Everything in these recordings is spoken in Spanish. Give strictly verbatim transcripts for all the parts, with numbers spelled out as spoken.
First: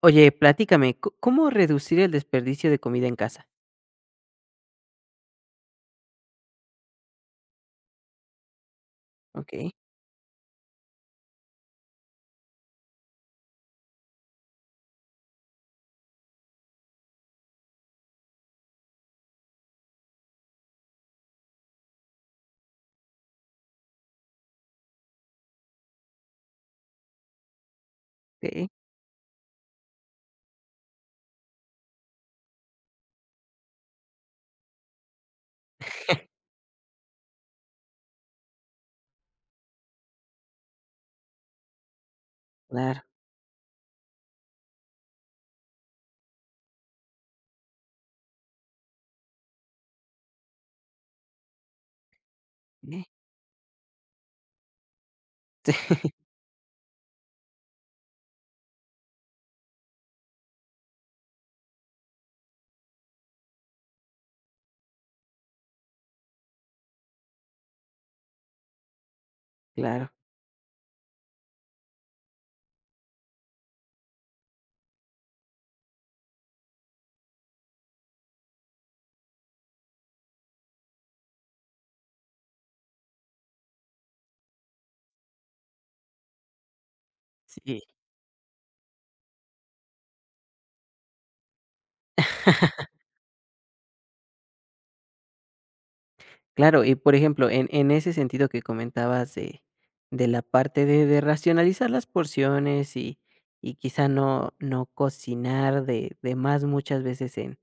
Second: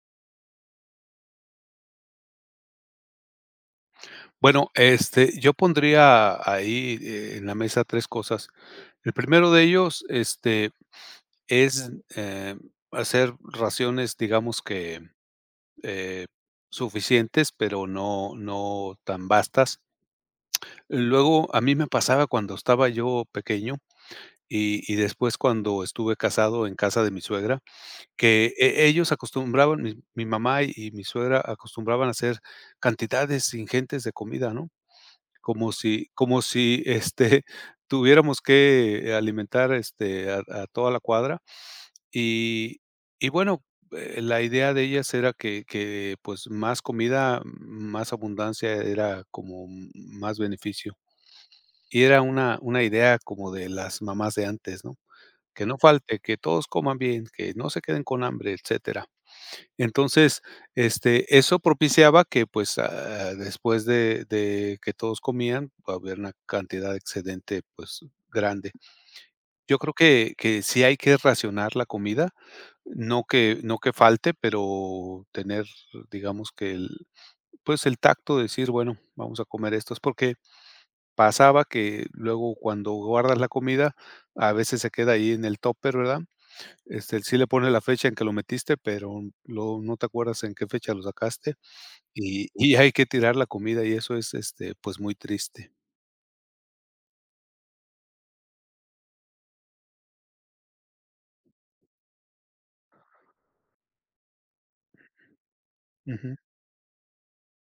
Oye, platícame, ¿có ¿cómo reducir el desperdicio de comida en casa? Bueno, este, yo pondría ahí, eh, en la mesa tres cosas. El primero de Okey, ellos, este, es, eh, hacer raciones, digamos que, eh, suficientes, pero no no tan vastas. Luego, a mí me pasaba cuando estaba yo pequeño y y después cuando estuve casado en casa de mi suegra, que okey. e ellos acostumbraban, mi mi mamá y y mi suegra acostumbraban a hacer cantidades ingentes de comida, ¿no? Como si como si, este, tuviéramos que alimentar, este, a a toda la cuadra. Y Claro, y bueno, eh, la idea de ellas era que que, pues, más comida, más abundancia, era como m- más beneficio. Y era una una eh, idea como de las mamás de antes, ¿no? Que no falte, sí, que todos coman bien, que no se queden con hambre, etcétera. Entonces, este, eso propiciaba que, pues, ah, después de de que todos comían, pues, había una cantidad de excedente, pues, grande. Yo creo claro, que que sí hay que racionar la comida, no que no que falte, pero tener, digamos que el, pues, el tacto de decir: "Bueno, vamos a comer esto". Es porque pasaba que luego cuando guardas la comida, a veces se queda ahí en el topper, ¿verdad? Este, sí le pones sí. la fecha en que lo metiste, pero luego no te acuerdas en qué fecha lo sacaste. Y y hay que tirar la comida, y eso es, este, pues, muy triste. Claro, y por ejemplo, en en ese sentido que comentabas de de la parte de de racionalizar las porciones y y quizá no no cocinar de de Ujú. más muchas veces en,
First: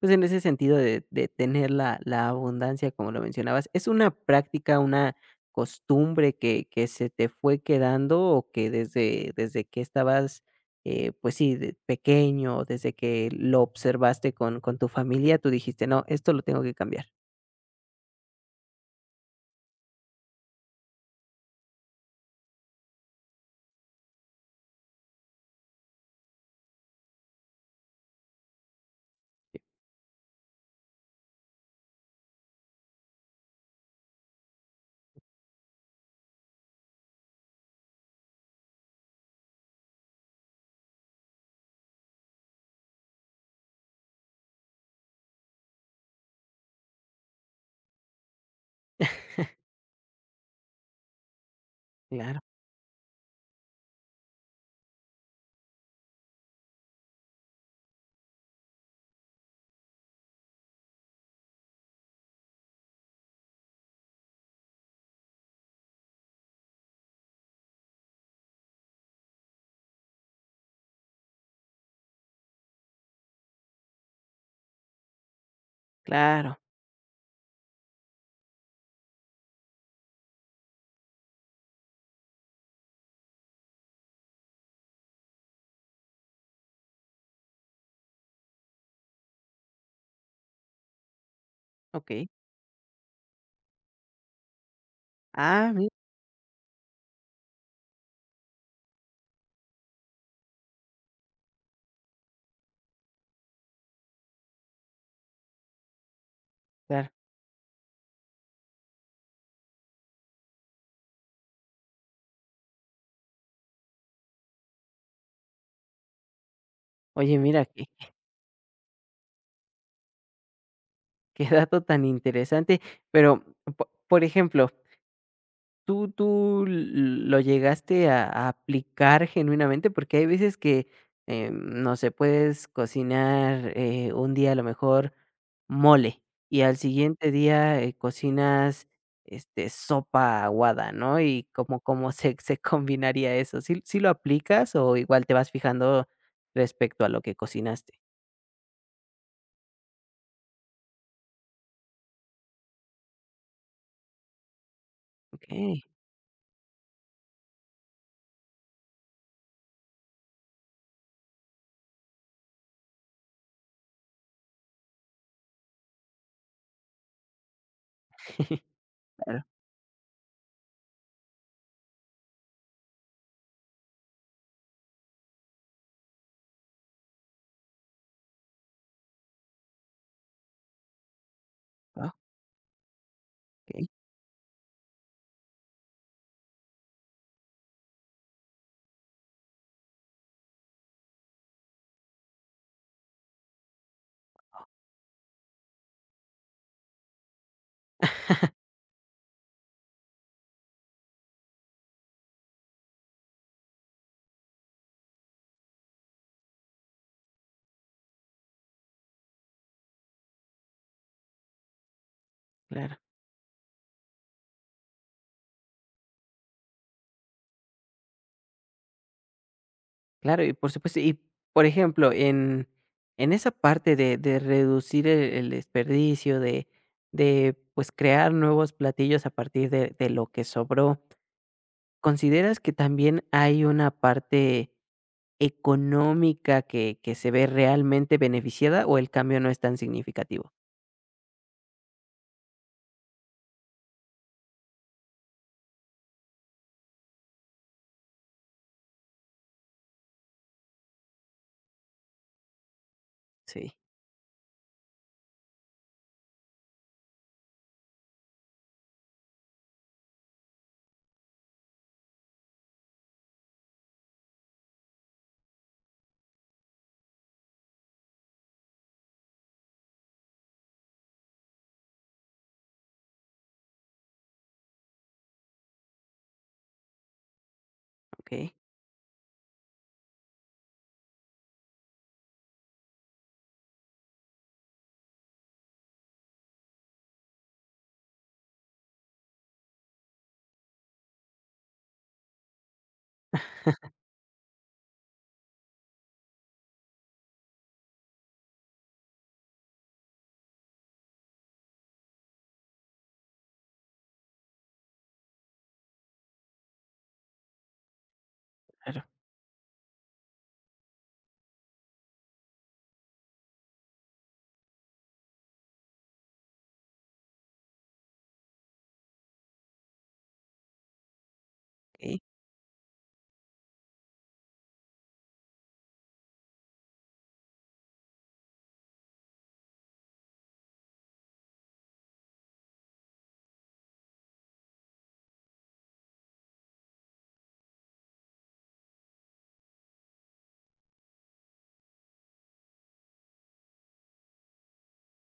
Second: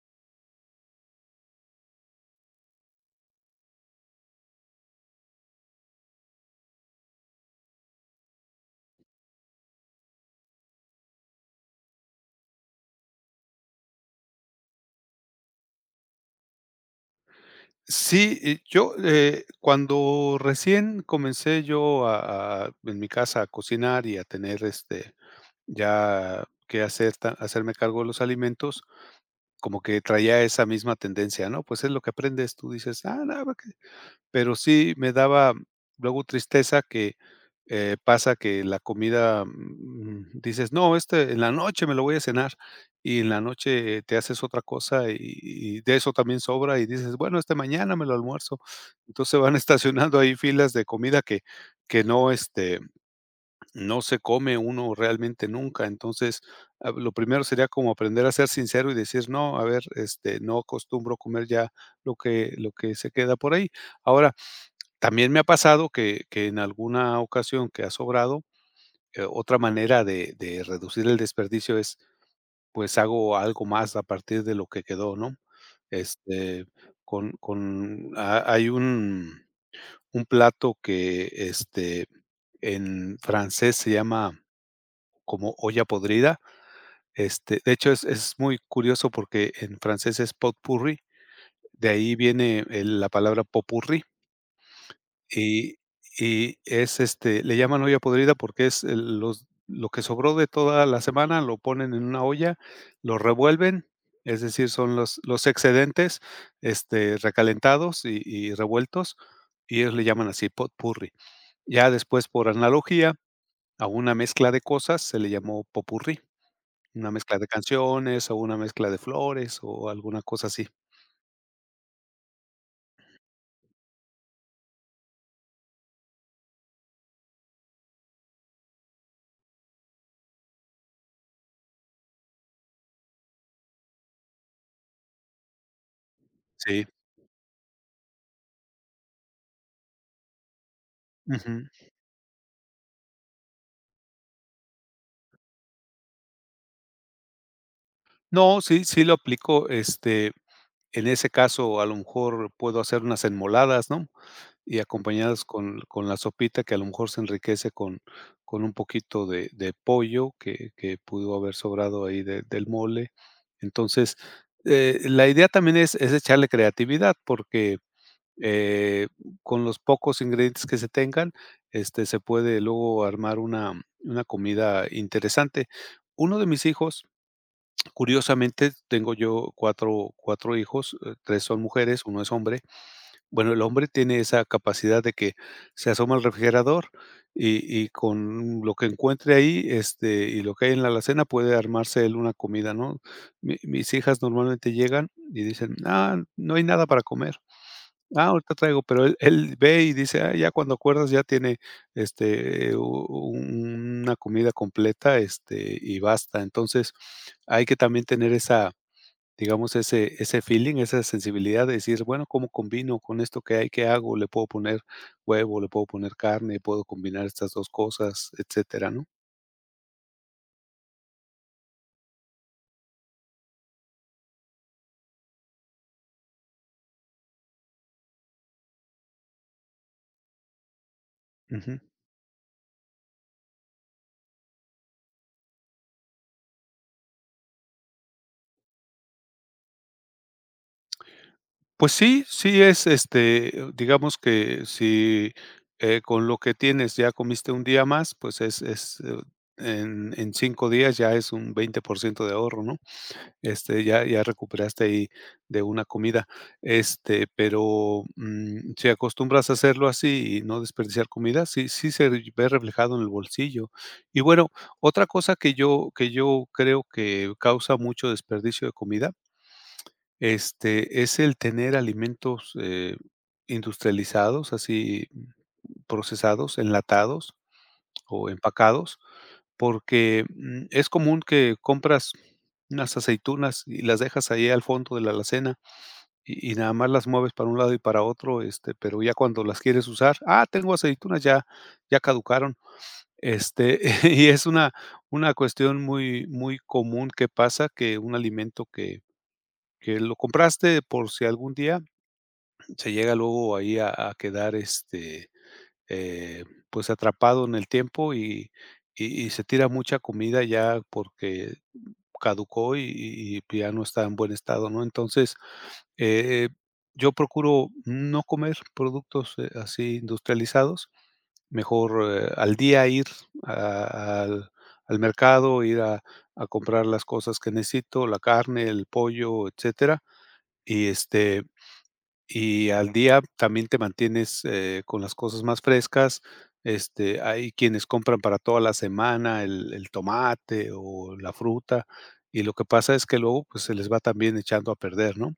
pues, en ese sentido de de tener la la abundancia, como lo mencionabas, ¿es una práctica, una costumbre que que se te fue quedando o que desde desde que estabas eh, pues sí, de pequeño, desde que lo observaste con, con tu familia, tú dijiste, no, esto lo tengo que cambiar. Sí, eh, yo, eh, cuando recién comencé yo a a en mi casa a cocinar y a tener, este, ya que hacer ta hacerme cargo de los alimentos, Sí. como que traía esa misma tendencia, ¿no? Pues, es lo que aprendes, tú dices: "Ah, no". Pero sí me daba luego tristeza que, eh, pasa que la comida, mm, dices: "No, este, en la noche me lo voy a cenar", y en la noche te haces otra cosa y y de eso también sobra, y dices: "Bueno, este, mañana me lo almuerzo". Entonces, van estacionando ahí filas de comida que que no, Claro, este, no se come uno realmente nunca. Entonces, ah, lo primero sería como aprender a ser sincero y decir: "No, a ver, este, no acostumbro comer ya lo que lo que se queda por ahí". Ahora, también me ha pasado que que en alguna ocasión que ha sobrado, eh, otra manera de de reducir el desperdicio es, pues, hago algo más a partir de lo que quedó, ¿no? claro, Este, con con ha hay un un plato que, este, en francés se llama como olla podrida. Este, de hecho, es es muy curioso porque en francés es pot pourri, de ahí okey. viene el la palabra pot-pourri. Ah, Y mira, y es, este, le llaman olla podrida porque es el los lo que sobró de toda la semana, lo ponen en una olla, lo revuelven, es decir, son los los excedentes, claro. este, recalentados y y revueltos, y ellos le llaman así potpurri. Ya después, por analogía, a una mezcla de cosas se le llamó popurrí, una Oye, mezcla de mira, qué canciones, o una mezcla de flores, o alguna cosa así. qué dato tan interesante, pero, po por ejemplo, ¿Tú tú lo llegaste a a aplicar genuinamente? Porque hay veces que, em, no sé, puedes cocinar, eh, un día a lo mejor mole, y al Sí, siguiente día, eh, cocinas, este, sopa aguada, ¿no? Y ujú. como ¿cómo se se combinaría eso? ¿Sí sí lo aplicas o igual te vas fijando respecto a lo que cocinaste? No, sí, sí lo aplico. Este En ese caso, a lo mejor puedo hacer unas enmoladas, ¿no? Y acompañadas Okey, con con la sopita que a lo mejor se enriquece con con un poquito de de pollo que que pudo haber sobrado ahí de del mole. Entonces, eh, la idea también es es echarle creatividad porque, eh, claro, con los pocos ingredientes que se tengan, este, se puede luego armar una una comida interesante. Uno de mis hijos Curiosamente, tengo yo cuatro cuatro hijos, eh, tres son mujeres, uno es hombre. Bueno, el okey, hombre tiene esa capacidad de que se asoma al refrigerador y y con lo que encuentre ahí, este, y lo que hay en la alacena puede armarse él una comida, ¿no? Mi mis hijas normalmente llegan y dicen: "Ah, no hay nada para comer". Ah, ahorita traigo, pero él él ve y dice: "Ah, ya cuando acuerdas ya tiene, este, u una comida completa, este, y basta". Entonces, hay que también tener esa, digamos, ese ese feeling, esa sensibilidad de decir: "Bueno, ¿cómo claro. combino con esto que hay? ¿Qué hago? ¿Le puedo poner huevo? ¿Le puedo poner carne? ¿Puedo combinar estas dos cosas?", etcétera, ¿no? Claro, y por supuesto, y por ejemplo, en en esa parte de de reducir el el desperdicio, de de, pues, crear nuevos platillos a partir de de lo que sobró, Ujú. ¿consideras que también hay una parte económica que que se ve realmente beneficiada, o el cambio no es tan significativo? Pues sí, sí es, este, digamos que si, eh, con lo que tienes ya comiste un día más, pues es es, eh, en en cinco días ya es un veinte por ciento de ahorro, ¿no? Sí, Este, ya ya recuperaste ahí de una comida. Este, pero, mm, si acostumbras a hacerlo así y no desperdiciar comida, sí sí se ve reflejado en el bolsillo. Y bueno, otra cosa que yo que yo creo que causa mucho desperdicio de comida, este, es el tener alimentos, eh, industrializados, así procesados, enlatados o okey, empacados, porque, mm, es común que compras unas aceitunas y las dejas ahí al fondo de la alacena y y nada más las mueves para un lado y para otro, este, pero ya cuando las quieres usar: "Ah, tengo aceitunas, ya ya caducaron". Este, y es una una cuestión muy muy común que pasa, que un alimento que que lo compraste por si algún día se llega luego ahí a, a quedar, este eh, pues atrapado en el tiempo y, claro, y- y se tira mucha comida ya porque caducó y, y- y ya no está en buen estado, ¿no? Entonces, eh, yo procuro no comer productos, eh, así industrializados. Mejor, okey, eh, al día ir a- al, al mercado, ir a, a comprar las cosas que necesito, la carne, el pollo, etcétera, y este y al día también te mantienes, eh, con las cosas más frescas. Este, hay quienes compran para toda la semana el el tomate o la fruta, y lo que pasa es que luego, pues, se les va también echando a perder, ¿no?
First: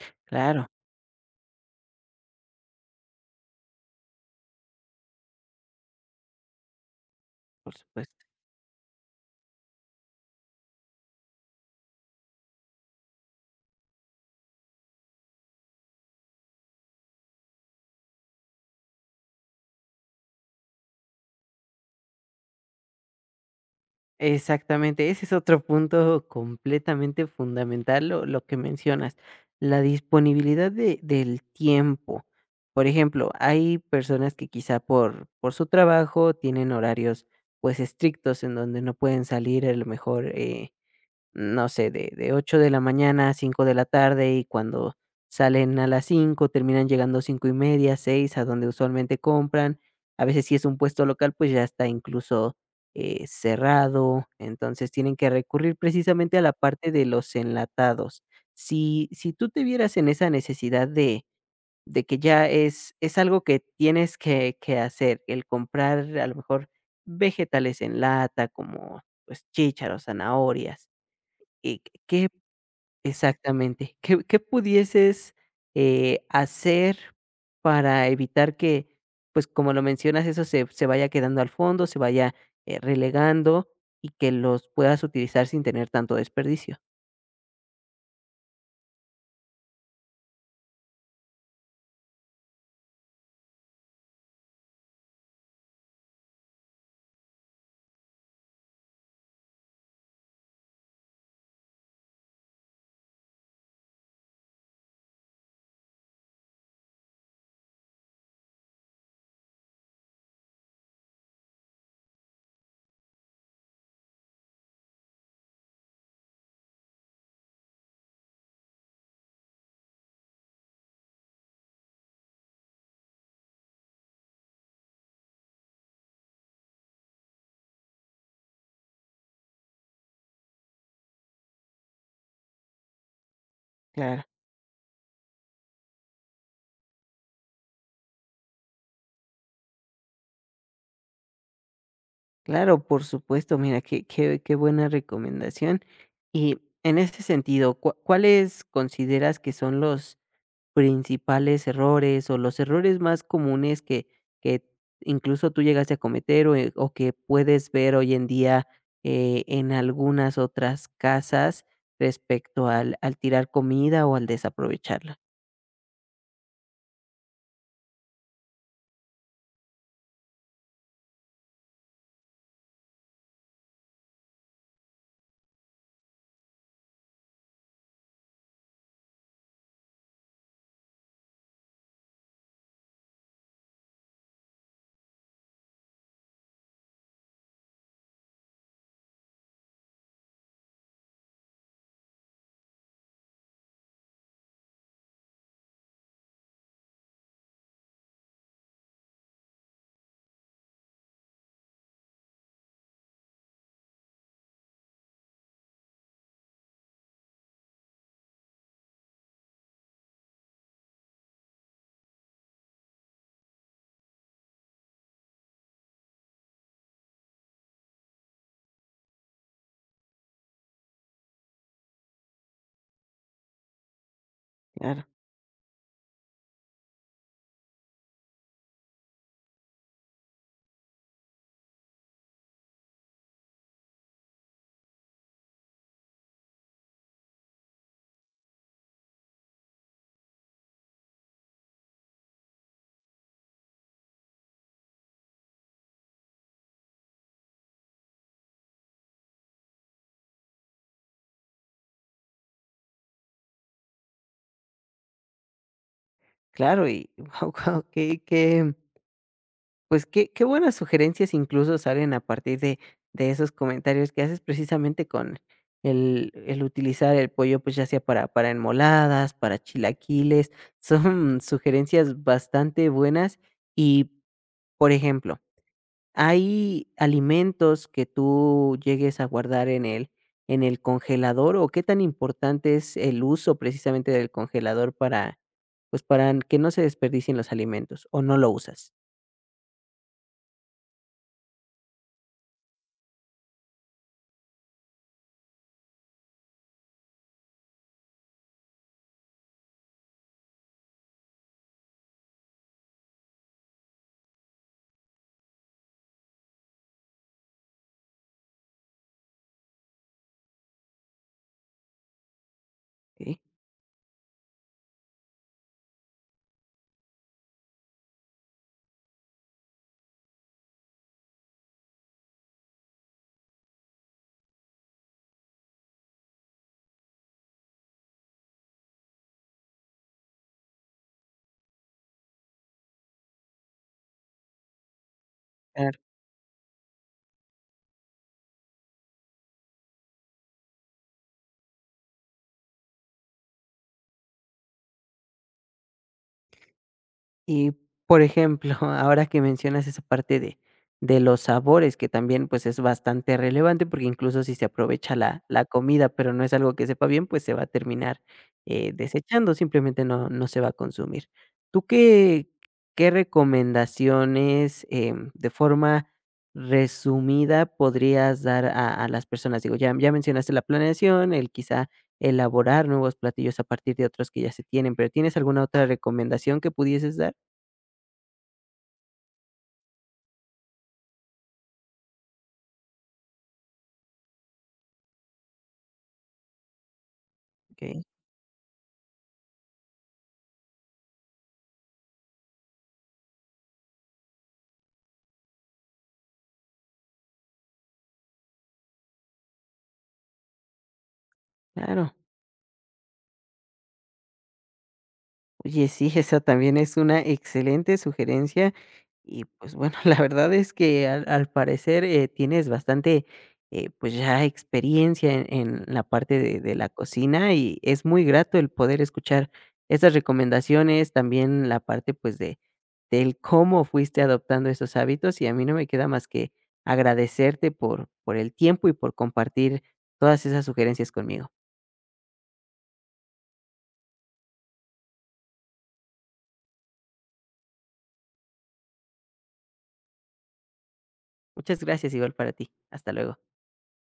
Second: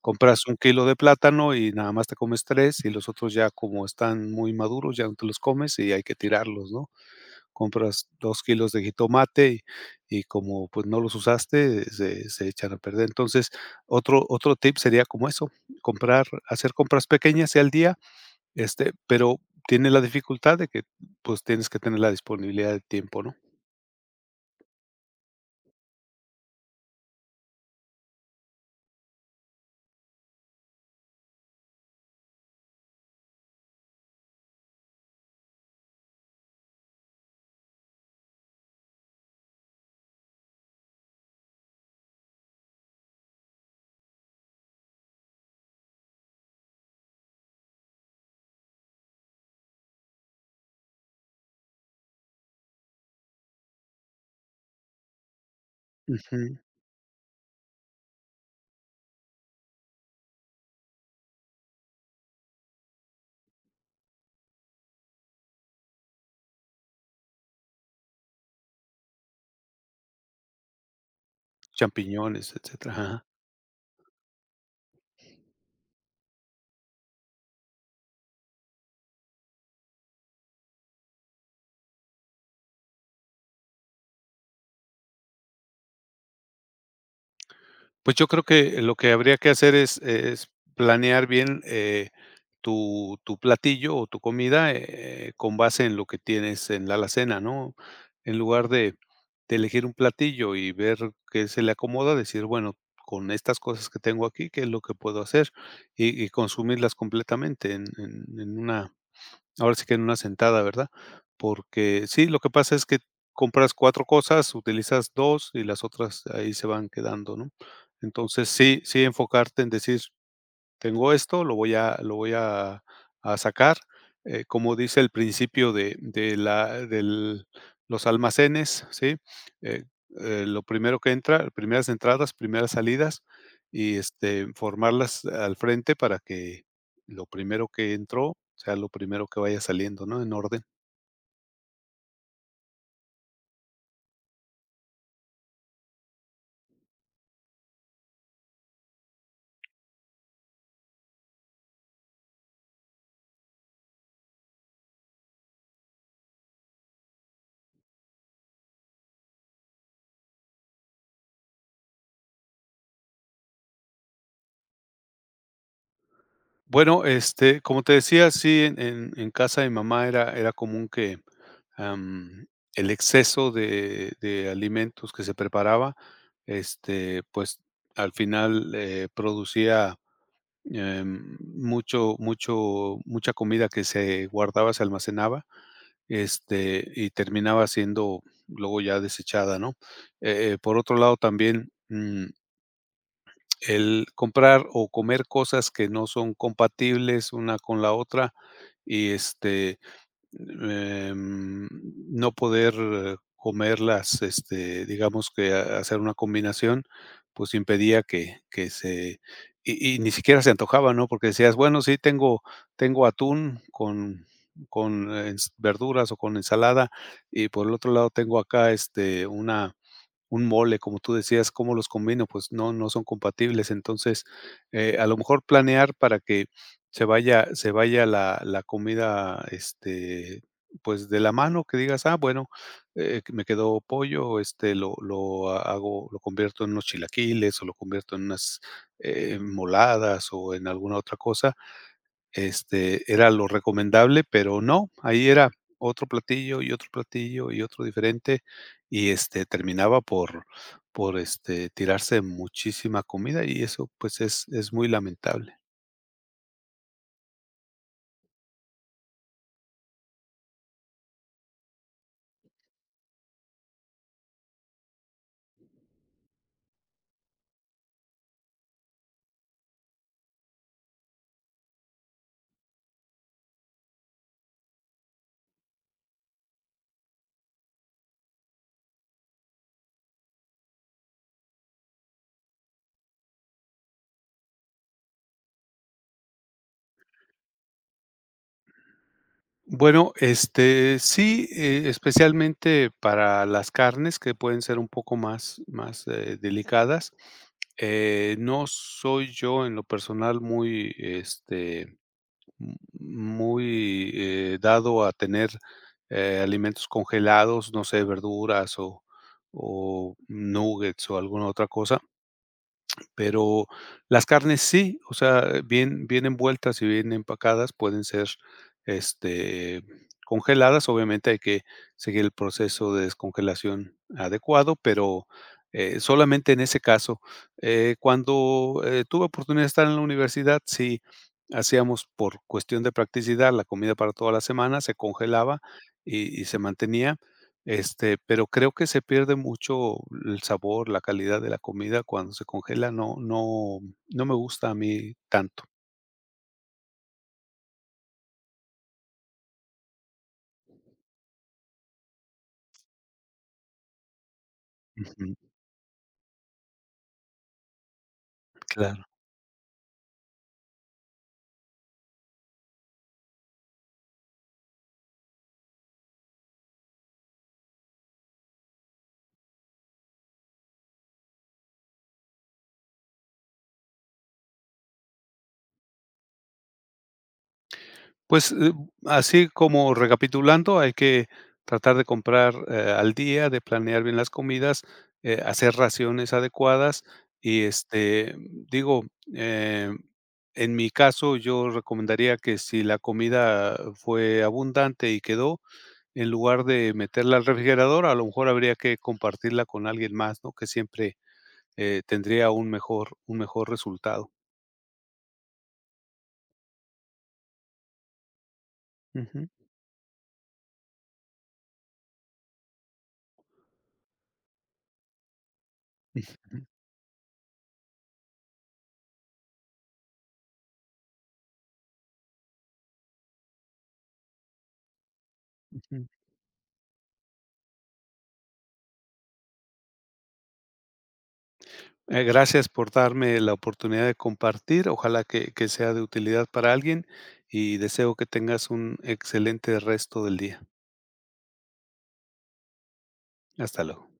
Compras un claro, kilo de plátano y nada más te comes tres y los otros, ya como están muy maduros, ya no te los comes y hay que tirarlos, ¿no? por Compras supuesto. dos kilos de jitomate y y como, pues, no los usaste, se se echan a perder. Entonces, otro otro tip sería como eso: comprar hacer compras pequeñas y al día. Este, pero tiene la dificultad de que, pues, tienes que tener la disponibilidad de tiempo, ¿no? Exactamente, ese es otro punto completamente fundamental, lo, lo que mencionas, la disponibilidad de- del tiempo. Por ejemplo, hay personas que quizá por, por su trabajo tienen horarios pues estrictos en donde no pueden salir a lo mejor, eh, no sé, de de ocho de la mañana a cinco de la tarde, y cuando salen a las cinco terminan llegando cinco y media, seis a donde usualmente compran. A veces, si es un puesto local, pues, ya está incluso, eh, cerrado. Entonces, tienen que recurrir precisamente Ujú, a la parte de los enlatados. Si si tú te vieras en esa necesidad de de que ya es es algo que tienes que que hacer, el comprar, a lo mejor, vegetales en lata, como, pues, chícharos, zanahorias, eh, ¿qué champiñones, etcétera, ajá. exactamente? ¿Qué qué pudieses, eh, hacer para evitar que, pues, como lo mencionas, eso se se vaya quedando al fondo, se vaya, eh, relegando y que los puedas utilizar sin tener tanto desperdicio? Pues yo creo que lo que habría que hacer es es planear bien, eh, tu tu platillo o tu comida, eh, con base en lo que tienes en la alacena, ¿no? En lugar de de elegir un platillo y ver qué se le acomoda, decir: bueno, con estas cosas que tengo aquí, ¿qué es lo que puedo hacer? Y y consumirlas completamente en en en una ahora sí que en una sentada, ¿verdad? Porque sí, lo que pasa es que compras cuatro cosas, utilizas dos y las otras ahí se van quedando, ¿no? Entonces, sí sí enfocarte en decir: tengo esto, lo voy a lo voy a a sacar, eh, como dice el principio de de la del los almacenes, ¿sí? Eh, eh, lo primero que entra, primeras entradas, primeras salidas, y, Claro, este, formarlas al frente para que lo primero que entró sea lo primero que vaya saliendo, ¿no? En orden. claro, por supuesto. Mira, qué qué qué buena recomendación. Y en ese sentido, ¿cua cuáles consideras que son los principales errores o los errores más comunes que que incluso tú llegaste a cometer o, eh, o que puedes ver hoy en día, eh, en algunas otras casas respecto al al tirar comida o al desaprovecharla? Bueno, este, como te decía, sí, en en en casa de mi mamá era era común que, am, el exceso de de alimentos que se preparaba, este, pues, al final, eh, producía, em, mucho mucho mucha comida que se guardaba, se almacenaba, este, y terminaba siendo luego ya desechada, ¿no? Eh eh, por otro lado, también, mm, el comprar o comer cosas que no son compatibles una con la otra y, este, em, no poder, eh, comerlas, este, digamos que ha hacer una combinación, pues impedía que que se y y ni siquiera se antojaba, ¿no? Porque decías: "Bueno, sí, tengo tengo atún con con, eh, ens- verduras o con ensalada, y por el otro lado tengo acá, este, una un mole, como tú decías, ¿cómo los combino? Pues no, no son compatibles". Entonces, eh, Claro, a lo mejor planear para que se vaya, se vaya la, la comida, este, pues de la mano. Que digas: "Ah, bueno, eh, que me quedó pollo, este, lo, lo hago, lo convierto en unos chilaquiles o lo convierto en unas, eh, moladas o en alguna otra cosa". Este, era lo recomendable, pero no, ahí era otro platillo, y otro platillo, y otro diferente, y, este, terminaba por por, este, tirarse muchísima comida. Y eso, pues, es es muy lamentable. claro, y guau, guau, qué Pues qué, qué buenas sugerencias incluso salen a partir de, de esos comentarios que haces precisamente con el, el utilizar el pollo, pues ya sea para, para enmoladas, para chilaquiles, son sugerencias bastante buenas y, por ejemplo, ¿hay alimentos que tú llegues a guardar en el, en el congelador o qué tan importante es el uso precisamente del congelador para, pues para que no se desperdicien los alimentos o no lo usas? Bueno, este, sí, eh, especialmente para las carnes, que pueden ser un poco más más, eh, delicadas. Eh, no soy yo en lo personal muy, este Muy, eh, dado a tener, eh, alimentos congelados, no sé, verduras o o nuggets o alguna otra cosa. ¿Sí? Pero las carnes sí, o sea, bien bien envueltas y bien empacadas pueden ser, este, congeladas. Obviamente hay que seguir el proceso de descongelación adecuado, pero, eh, solamente en ese caso. Eh, cuando, eh, tuve oportunidad de estar en la universidad, sí hacíamos por cuestión de practicidad la comida para toda la semana, se congelaba y y se mantenía. Este, pero creo que se pierde mucho el sabor, la calidad de la comida cuando se congela, no no no me gusta a mí tanto. Y, por ejemplo, ahora que mencionas esa parte de de los sabores, que también, pues, es bastante relevante, porque incluso si se aprovecha Ujú. la la comida, pero no es algo que sepa bien, pues, se va a terminar, eh, Claro. desechando, simplemente no no se va a consumir. ¿Tú qué qué recomendaciones, em, de forma resumida podrías dar a a las personas? Digo, ya ya mencionaste la planeación, el quizá elaborar nuevos platillos a partir de otros que ya se tienen, pero, ¿tienes alguna otra recomendación que pudieses dar? Pues, eh, así como recapitulando, hay que tratar de comprar, eh, al día, de planear bien las comidas, eh, hacer raciones adecuadas y, Okey, este, digo, eh, en mi caso, yo recomendaría que si la comida fue abundante y quedó, en lugar de meterla al refrigerador, a lo mejor habría que compartirla con alguien más, ¿no? Que siempre, eh, claro. tendría un mejor un mejor resultado. Oye, sí, esa también es una excelente sugerencia y, Ujú, pues, bueno, la verdad es que al al parecer, eh, tienes bastante, eh, pues, ya experiencia en en la parte de de la cocina y es muy grato el poder escuchar esas recomendaciones, también la parte, pues, de del cómo fuiste adoptando esos hábitos, y a mí no me ujú. queda más que agradecerte por por el tiempo y por compartir todas esas sugerencias conmigo. Eh, gracias por darme la oportunidad de compartir. Ojalá que que sea de utilidad para alguien y deseo que tengas un excelente resto del día. Muchas gracias, igual para ti. Hasta luego. Hasta luego.